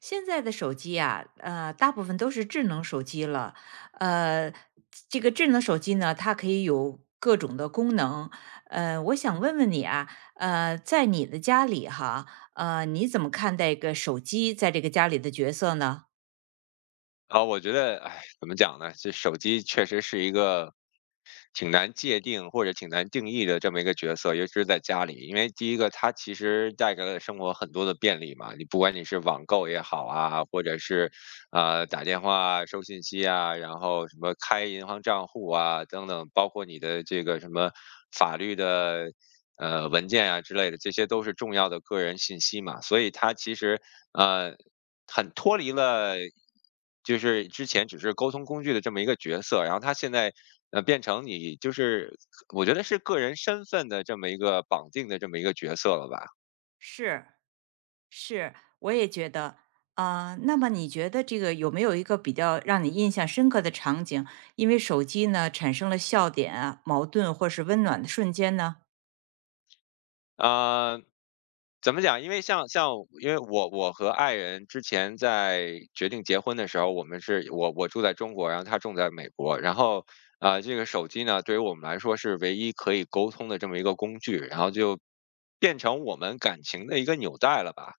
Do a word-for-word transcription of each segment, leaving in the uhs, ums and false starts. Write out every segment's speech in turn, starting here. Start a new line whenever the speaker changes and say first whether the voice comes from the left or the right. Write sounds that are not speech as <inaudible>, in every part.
right: 现在的手机啊，呃，大部分都是智能手机了。呃，这个智能手机呢，它可以有各种的功能。呃，我想问问你啊，呃，在你的家里哈，呃，你怎么看待一个手机在这个家里的角色呢？
left: 啊，我觉得，哎，怎么讲呢？这手机确实是一个挺难界定或者挺难定义的这么一个角色，尤其是在家里。因为第一个，它其实带给了生活很多的便利嘛，你不管你是网购也好啊，或者是呃打电话啊、收信息啊，然后什么开银行账户啊等等，包括你的这个什么法律的呃文件啊之类的，这些都是重要的个人信息嘛，所以它其实呃很脱离了，就是之前只是沟通工具的这么一个角色，然后它现在呃变成你就是我觉得是个人身份的这么一个绑定的这么一个角色了吧。
right: 是是，我也觉得。啊，那么你觉得这个有没有一个比较让你印象深刻的场景？因为手机呢产生了笑点啊、矛盾或是温暖的瞬间呢？
left: 呃，怎么讲？因为像像因为我我和爱人之前在决定结婚的时候，我们是我我住在中国，然后他住在美国。然后呃，这个手机呢，对于我们来说是唯一可以沟通的这么一个工具，然后就变成我们感情的一个纽带了吧。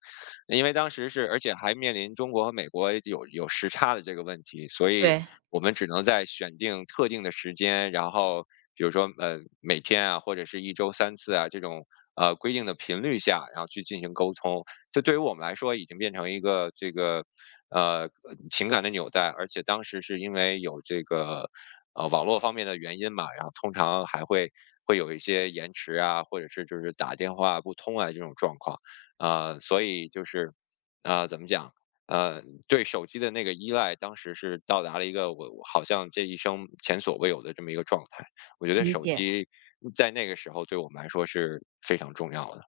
left: 因为当时是而且还面临中国和美国有有时差的这个问题，所以
right: 对，
left: 我们只能在选定特定的时间，然后比如说呃每天啊，或者是一周三次啊这种呃规定的频率下，然后去进行沟通。这对于我们来说已经变成一个这个呃情感的纽带，而且当时是因为有这个呃网络方面的原因嘛，然后通常还会会有一些延迟啊，或者是就是打电话不通啊这种状况。啊，所以就是，啊，怎么讲？呃，对手机的那个依赖，当时是到达了一个我我好像这一生前所未有的这么一个状态。我觉得
right: 理
left: 手
right: 解。
left: 机在那个时候对我们来说是非常重要的。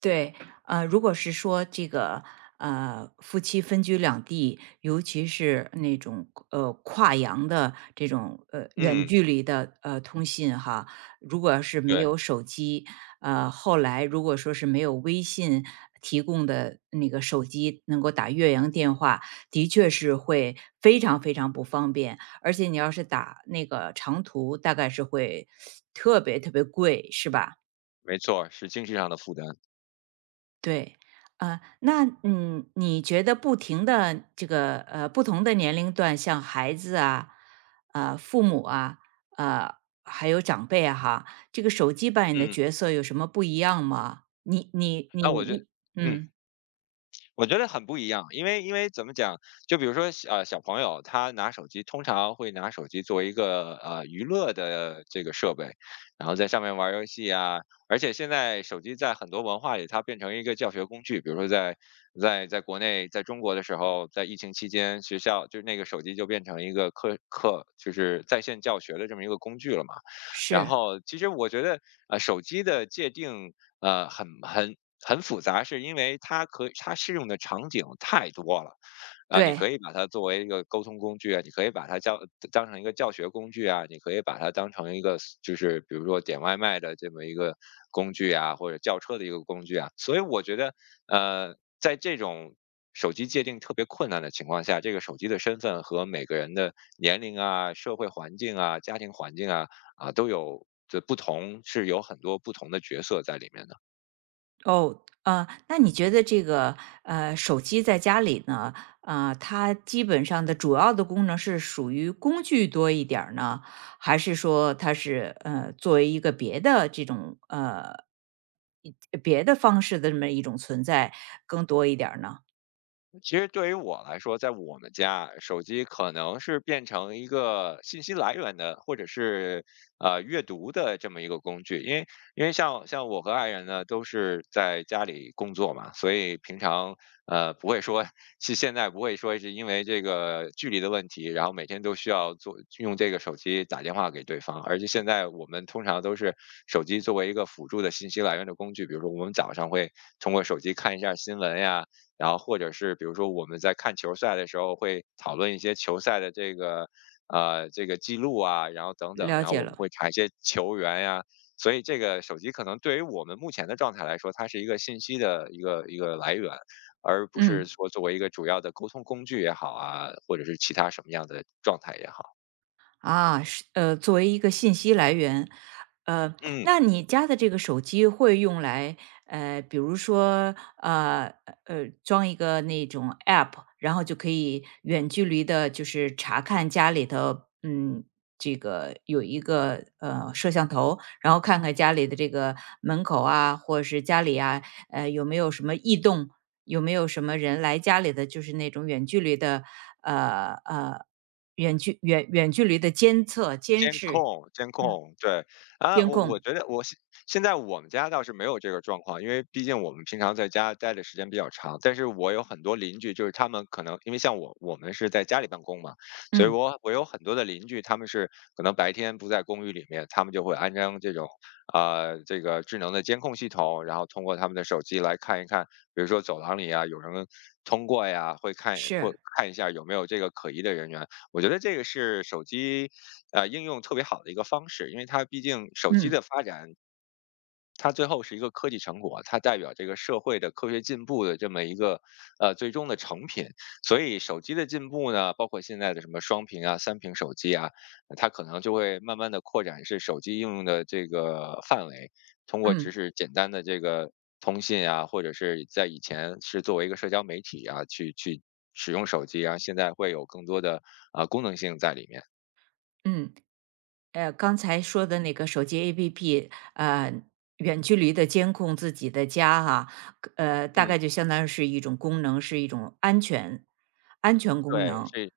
right: 对，呃，如果是说这个呃夫妻分居两地，尤其是那种呃跨洋的这种呃远
left: 嗯，
right: 距离的呃通信哈，如果要是没
left: 对，
right: 有手机，呃，后来如果说是没有微信提供的那个手机能够打越洋电话，的确是会非常非常不方便，而且你要是打那个长途，大概是会特别特别贵，是吧？
left: 没错，是经济上的负担。
right: 对，啊，那嗯，你觉得不停的这个呃不同的年龄段，像孩子啊、呃父母啊、呃还有长辈啊，哈，这个手机扮演的
left: 嗯，
right: 角色有什么不一样吗？你你你
left: 那我觉得
right: 一
left: 嗯。
right: 嗯，
left: 我觉得很不一样，因为因为怎么讲，就比如说小呃小朋友他拿手机，通常会拿手机作为一个呃娱乐的这个设备，然后在上面玩儿游戏啊。而且现在手机在很多文化里，它变成一个教学工具。比如说在在在国内，在中国的时候，在疫情期间，学校就是那个手机就变成一个课课，就是在线教学的这么一个工具了嘛。然
right: 是
left: 后其实我觉得，呃，手机的界定呃，很很很复杂，是因为它可它适用的场景太多了。啊，你可
right: 对。
left: 以把它作为一个沟通工具啊，你可以把它教当成一个教学工具啊，你可以把它当成一个就是比如说点外卖的这么一个工具啊，或者叫车的一个工具啊。所以我觉得，呃，在这种手机界定特别困难的情况下，这个手机的身份和每个人的年龄啊、社会环境啊、家庭环境啊啊都有。这不同是有很多不同的角色在里面的。
right: 哦，啊，那你觉得这个呃，手机在家里呢，啊，它基本上的主要的功能是属于工具多一点儿呢，还是说它是呃作为一个别的这种呃一别的方式的这么一种存在更多一点儿呢？
left: 其实对于我来说，在我们家，手机可能是变成一个信息来源的，或者是呃阅读的这么一个工具。因为因为像像我和爱人呢，都是在家里工作嘛，所以平常呃不会说，是现在不会说是因为这个距离的问题，然后每天都需要做用这个手机打电话给对方。而且现在我们通常都是手机作为一个辅助的信息来源的工具，比如说我们早上会通过手机看一下新闻呀。然后或者是比如说我们在看球赛的时候会讨论一些球赛的这个呃这个记录啊，然后等等，
right: 了
left: 然后
right: 解
left: 我们
right: 了，
left: 会查一些球员呀、所以这个手机可能对于我们目前的状态来说，它是一个信息的一个一个来源，而不是
right: 嗯。
left: 说作为一个主要的沟通工具也好啊，或者是其他什么样的状态也好，
right: 啊，是呃，作为一个信息来源，呃，
left: 嗯。
right: 那你家的这个手机会用来，呃，比如说，呃呃，装一个那种 app，然后就可以远距离的，就是查看家里头，嗯，这个有一个呃摄像头，然后看看家里的这个门口啊，或者是家里啊，呃，有没有什么异动，有没有什么人来家里的，就是那种远距离的，呃呃远距远远距离的监测、监
left: 监
right: 视，
left: 控监
right: 嗯，
left: 控，对。啊，
right: 监
left: 我我
right: 控，
left: 觉得我现现在我们家倒是没有这个状况，因为毕竟我们平常在家待的时间比较长。但是我有很多邻居，就是他们可能因为像我我们是在家里办公嘛，所以
right: 嗯，
left: 我我有很多的邻居，他们是可能白天不在公寓里面，他们就会安装这种，啊，这个智能的监控系统，然后通过他们的手机来看一看，比如说走廊里啊，有人通过呀，会看会
right: 是，
left: 看一下有没有这个可疑的人员。我觉得这个是手机呃，应用特别好的一个方式，因为它毕竟手机
right: 嗯
left: 的发展，它最后是一个科技成果，它代表这个社会的科学进步的这么一个呃最终的成品。所以手机的进步呢，包括现在的什么双屏啊、三屏手机啊，它可能就会慢慢的扩展是手机应用的这个范围，通过只
right: 嗯
left: 是简单的这个通信啊，或者是在以前是作为一个社交媒体啊去去使用手机，啊，现在会有更多的啊、呃功能性在里面。
right: 嗯，呃，刚才说的那个手机 A P P，呃，远距离的监控自己的家哈，呃，大
left: 嗯。
right: 概就相当于是一种功能，是一种安全安全功
left: 对，
right: 能。
left: 是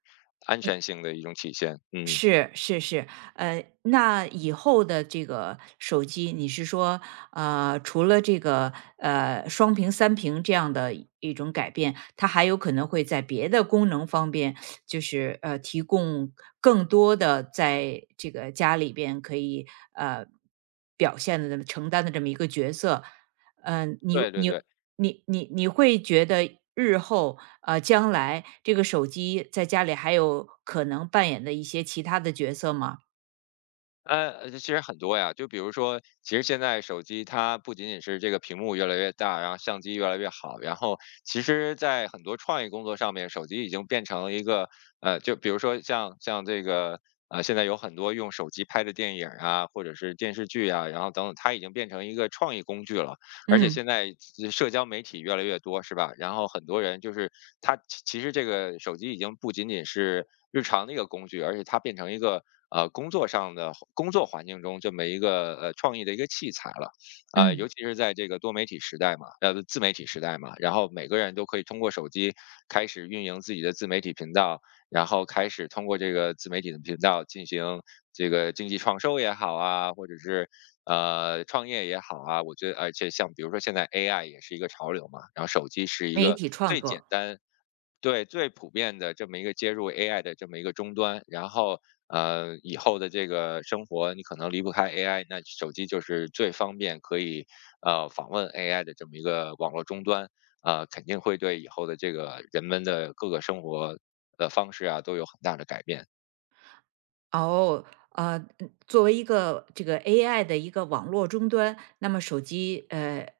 left: 安全性的一种体现，嗯，
right: 是是是，呃，那以后的这个手机，你是说，呃，除了这个呃双屏、三屏这样的一一种改变，它还有可能会在别的功能方面，就是呃提供更多的在这个家里边可以呃表现的、承担的这么一个角色。嗯，你
left: 对对
right: 你
left: 对。
right: 你你你会觉得日后呃将来这个手机在家里还有可能扮演的一些其他的角色吗？
left: 呃，其实很多呀，就比如说，其实现在手机它不仅仅是这个屏幕越来越大，然后相机越来越好，然后其实，在很多创意工作上面，手机已经变成一个呃，就比如说像像这个呃，现在有很多用手机拍的电影啊，或者是电视剧啊，然后等等，它已经变成一个创意工具了。而且
right: 嗯
left: 现在社交媒体越来越多，是吧？然后很多人就是他其其实这个手机已经不仅仅是日常的一个工具，而且它变成一个呃工作上的工作环境中这么一个呃创意的一个器材了。呃，尤
right: 嗯，
left: 其是在这个多媒体时代嘛，呃自媒体时代嘛，然后每个人都可以通过手机开始运营自己的自媒体频道，然后开始通过这个自媒体的频道进行这个经济创收也好啊，或者是呃，创业也好啊，我觉得而且像比如说现在 A I 也是一个潮流嘛，然后手机是一
right: 媒
left: 个
right: 体创
left: 最简
right: 作，
left: 单对，最普遍的这么一个接入 A I 的这么一个终端，然后呃，以后的这个生活你可能离不开 A I，那手机就是最方便可以呃访问 A I 的这么一个网络终端，呃，肯定会对以后的这个人们的各个生活的方式啊都有很大的改变。
right: 哦，呃，嗯作为一个这个 A I 的一个网络终端，那么手机呃，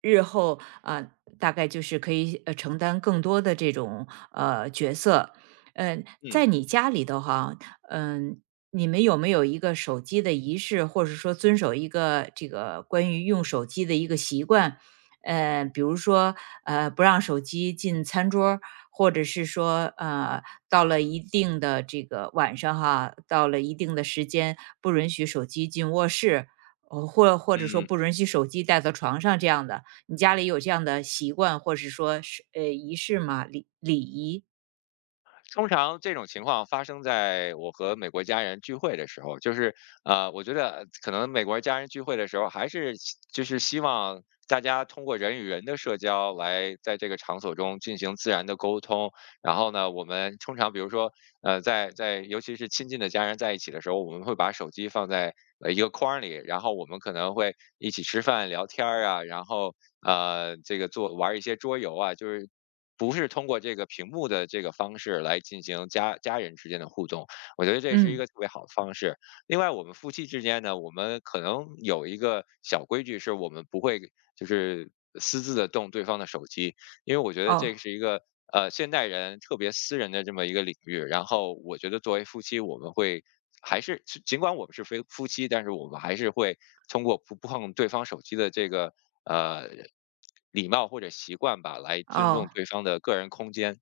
right: 日后啊，大概就是可以呃承担更多的这种呃角色。嗯，
left: 嗯嗯。
right: 在你家里头哈，嗯，你们有没有一个手机的仪式，或者说遵守一个这个关于用手机的一个习惯？呃，比如说，呃，不让手机进餐桌，或者是说，呃，到了一定的这个晚上哈，到了一定的时间，不允许手机进卧室，呃或或者说
left: 嗯
right: 不允许手机带到床上这样的。你家里有这样的习惯，或是说是呃仪式吗？礼礼仪？
left: 通常这种情况发生在我和美国家人聚会的时候，就是呃，我觉得可能美国家人聚会的时候，还是希就是希望大家通过人与人的社交来在这个场所中进行自然的沟通。然后呢，我们通常比如说，呃，在在尤其是亲近的家人在一起的时候，我们会把手机放在呃一个框儿里，然后我们可能会一起吃饭聊天儿啊，然后呃这个做玩儿一些桌游啊，就是不是通过这个屏幕的这个方式来进行家家人之间的互动，我觉得这是一
right: 嗯，
left: 个特别好的方式。另外，我们夫妻之间呢，我们可能有一个小规矩，是我们不会就是私自的动对方的手机，因为我觉得这
right: 哦
left: 是一个呃现代人特别私人的这么一个领域。然后我觉得作为夫妻，我们会还是尽管我们是非夫妻，但是我们还是会通过不碰对方手机的这个呃礼貌或者习惯吧，来尊重
right: 哦。
left: 对方的个人空间。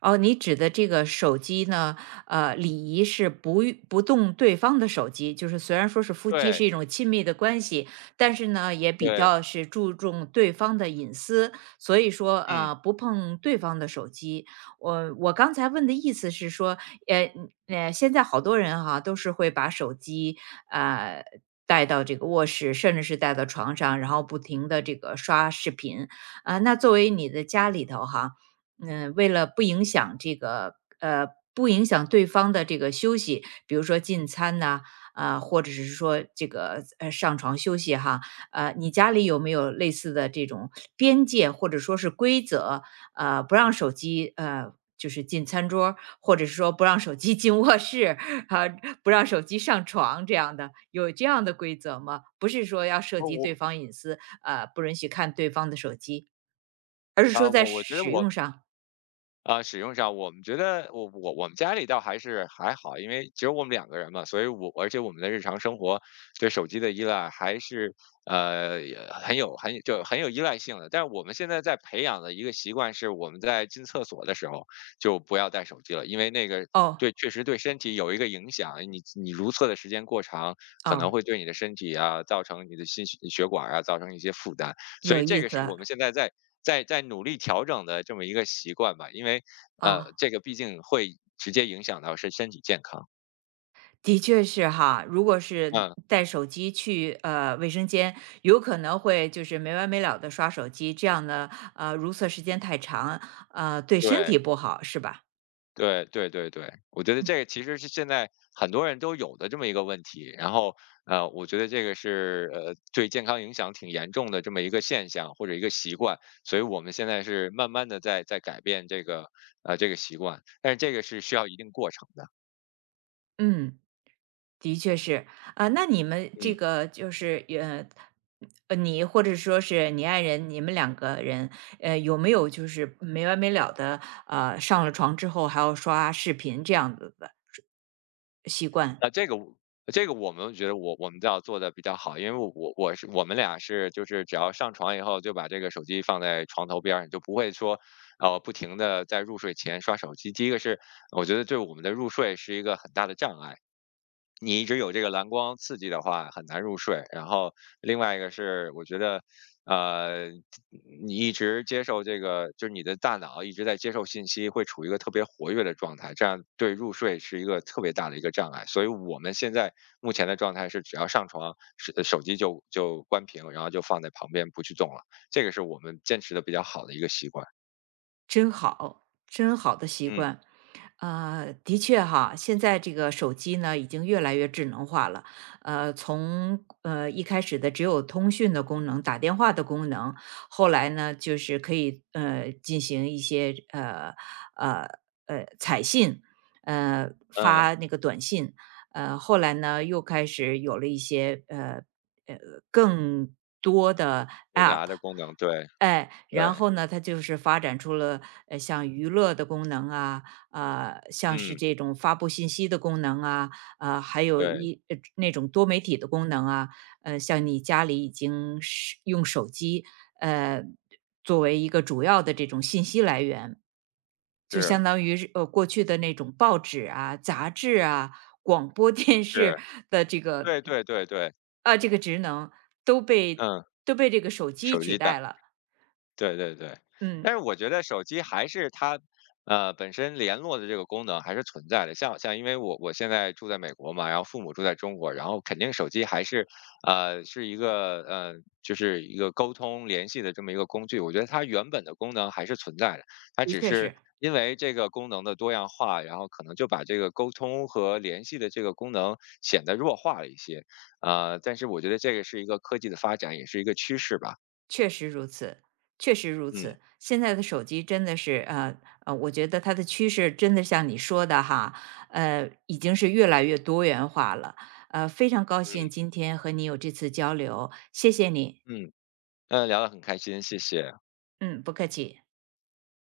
right: 哦，你指的这个手机呢，呃，礼仪是不与不动对方的手机，就是虽然说是夫妻
left: 对
right: 是一种亲密的关系，但是呢，也比
left: 对，
right: 较是注重对方的隐私，所以说
left: 嗯，
right: 呃，不碰对方的手机。我我刚才问的意思是说，呃呃，现在好多人哈，都是会把手机呃。带到这个卧室，甚至是带到床上，然后不停的这个刷视频，啊，那作为你的家里头哈，嗯，为了不影响这个呃，不影响对方的这个休息，比如说进餐呐，啊，或者是说这个呃上床休息哈，呃，你家里有没有类似的这种边界或者说是规则？呃，不让手机呃就是进餐桌儿或者是说不让手机 <laughs> 进卧室啊，不让手机上床这样的，有这样的规则吗？不是说要涉
left: 我
right: 及对
left: 我
right: 方隐私，呃，不允许看对方的手机，而是
left: 啊、
right: 说在
left: 我我觉得
right: 使
left: 我
right: 用上。
left: 啊，使用上我们觉得我我我们家里倒还是还好，因为只有我们两个人嘛，所以我而且我们的日常生活对手机的依赖还是呃也很有很就很有依赖性的。但是我们现在在培养的一个习惯是，我们在进厕所的时候就不要带手机了，因为那个，
right: 哦，
left: 对，确实对身体有一个影响。你你如厕的时间过长，可能
right: 哦，
left: 会对你的身体啊造成你的心血血管啊造成一些负担。所
right: 有
left: 以这
right: 意
left: 个是我
right: 思，
left: 们现在在在在努力调整的这么一个习惯吧，因为呃，
right: 哦，
left: 这个毕竟会直接影响到身身体健康。
right: 的确是哈。如果是
left: 嗯，
right: 带手机去呃卫生间，有可能会就是没完没了的刷手机，这样呢，呃，如厕时间太长，呃，对身
left: 对
right: 体不好，是吧？
left: 对对对对，我觉得这个其实是现在很多人都有的这么一个问题，然后呃，我觉得这个是呃对健康影响挺严重的这么一个现象或者一个习惯，所以我们现在是慢慢的在在改变这个呃这个习惯，但是这个是需要一定过程的。
right: 嗯，的确是。啊，那你们这
left: 嗯。
right: 个就是呃，呃你或者说是你爱人，你们两个人，呃，有没有就是没完没了的呃上了床之后还要刷视频这样子的习惯？
left: 那这个我这个我们觉得我我们要做的比较好，因为我我我是我们俩是就是只要上床以后就把这个手机放在床头边儿，你就不会说，呃，不停的在入睡前刷手机。第一个是我觉得对我们的入睡是一个很大的障碍，你一直有这个蓝光刺激的话，很难入睡。然后另外一个是，我觉得，呃，你一直接受这个，就是你的大脑一直在接受信息，会处于一个特别活跃的状态，这样对入睡是一个特别大的一个障碍。所以我们现在目前的状态是，只要上床，手呃手机就就关屏，然后就放在旁边不去动了。这个是我们坚持的比较好的一个习惯。
right: 真好，真好的习
left: 嗯
right: 惯。呃，的确哈，现在这个手机呢已经越来越智能化了。呃，从呃一开始的只有通讯的功能、打电话的功能，后来呢就是可以呃进行一些呃呃呃彩信，呃
left: 嗯，
right: 发那个短信，呃后来呢又开始有了一些呃呃更多的
left: 复
right: App，
left: 杂的功能，对
right: 哎，然
left: 对，
right: 后呢，它就是发展出了呃像娱乐的功能啊，啊，像是
left: 嗯
right: 这种发布信息的功能啊，啊，还有
left: 对，
right: 一呃那种多媒体的功能啊，呃，像你家里已经是用手机呃作为一个主要的这种信息来源，就相
left: 是
right: 当于是呃过去的那种报纸啊、杂志啊、广播 <laughs> 电视
left: 是，
right: 的这个
left: 对对对对。
right: 啊，这个职能都被
left: 嗯，
right: 都被这个手机
left: 手
right: 取
left: 机
right: 代
left: 大，
right: 了，
left: 对对对。
right: 嗯。
left: 但是我觉得手机还是它，呃，本身联络的这个功能还是存在的。像像因为我我现在住在美国嘛，然后父母住在中国，然后肯定手机还是，呃，是一个呃，就是一个沟通联系的这么一个工具。我觉得它原本的功能还是存在的，它
right: 的
left: 只
right: 确
left: 是
right: 是。
left: 因为这个功能的多样化，然后可能就把这个沟通和联系的这个功能显得弱化了一些。呃，但是我觉得这个是一个科技的发展，也是一个趋势吧。
right: 确实如此，确实如
left: 嗯
right: 此。现在的手机真的是，呃呃，我觉得它的趋势真的像你说的哈，呃，已经是越来越多元化了。呃，非常高兴
left: 嗯
right: 今天和你有这次交流，谢谢你。
left: 嗯，嗯，聊得很开心，谢谢。
right: 嗯，不客气。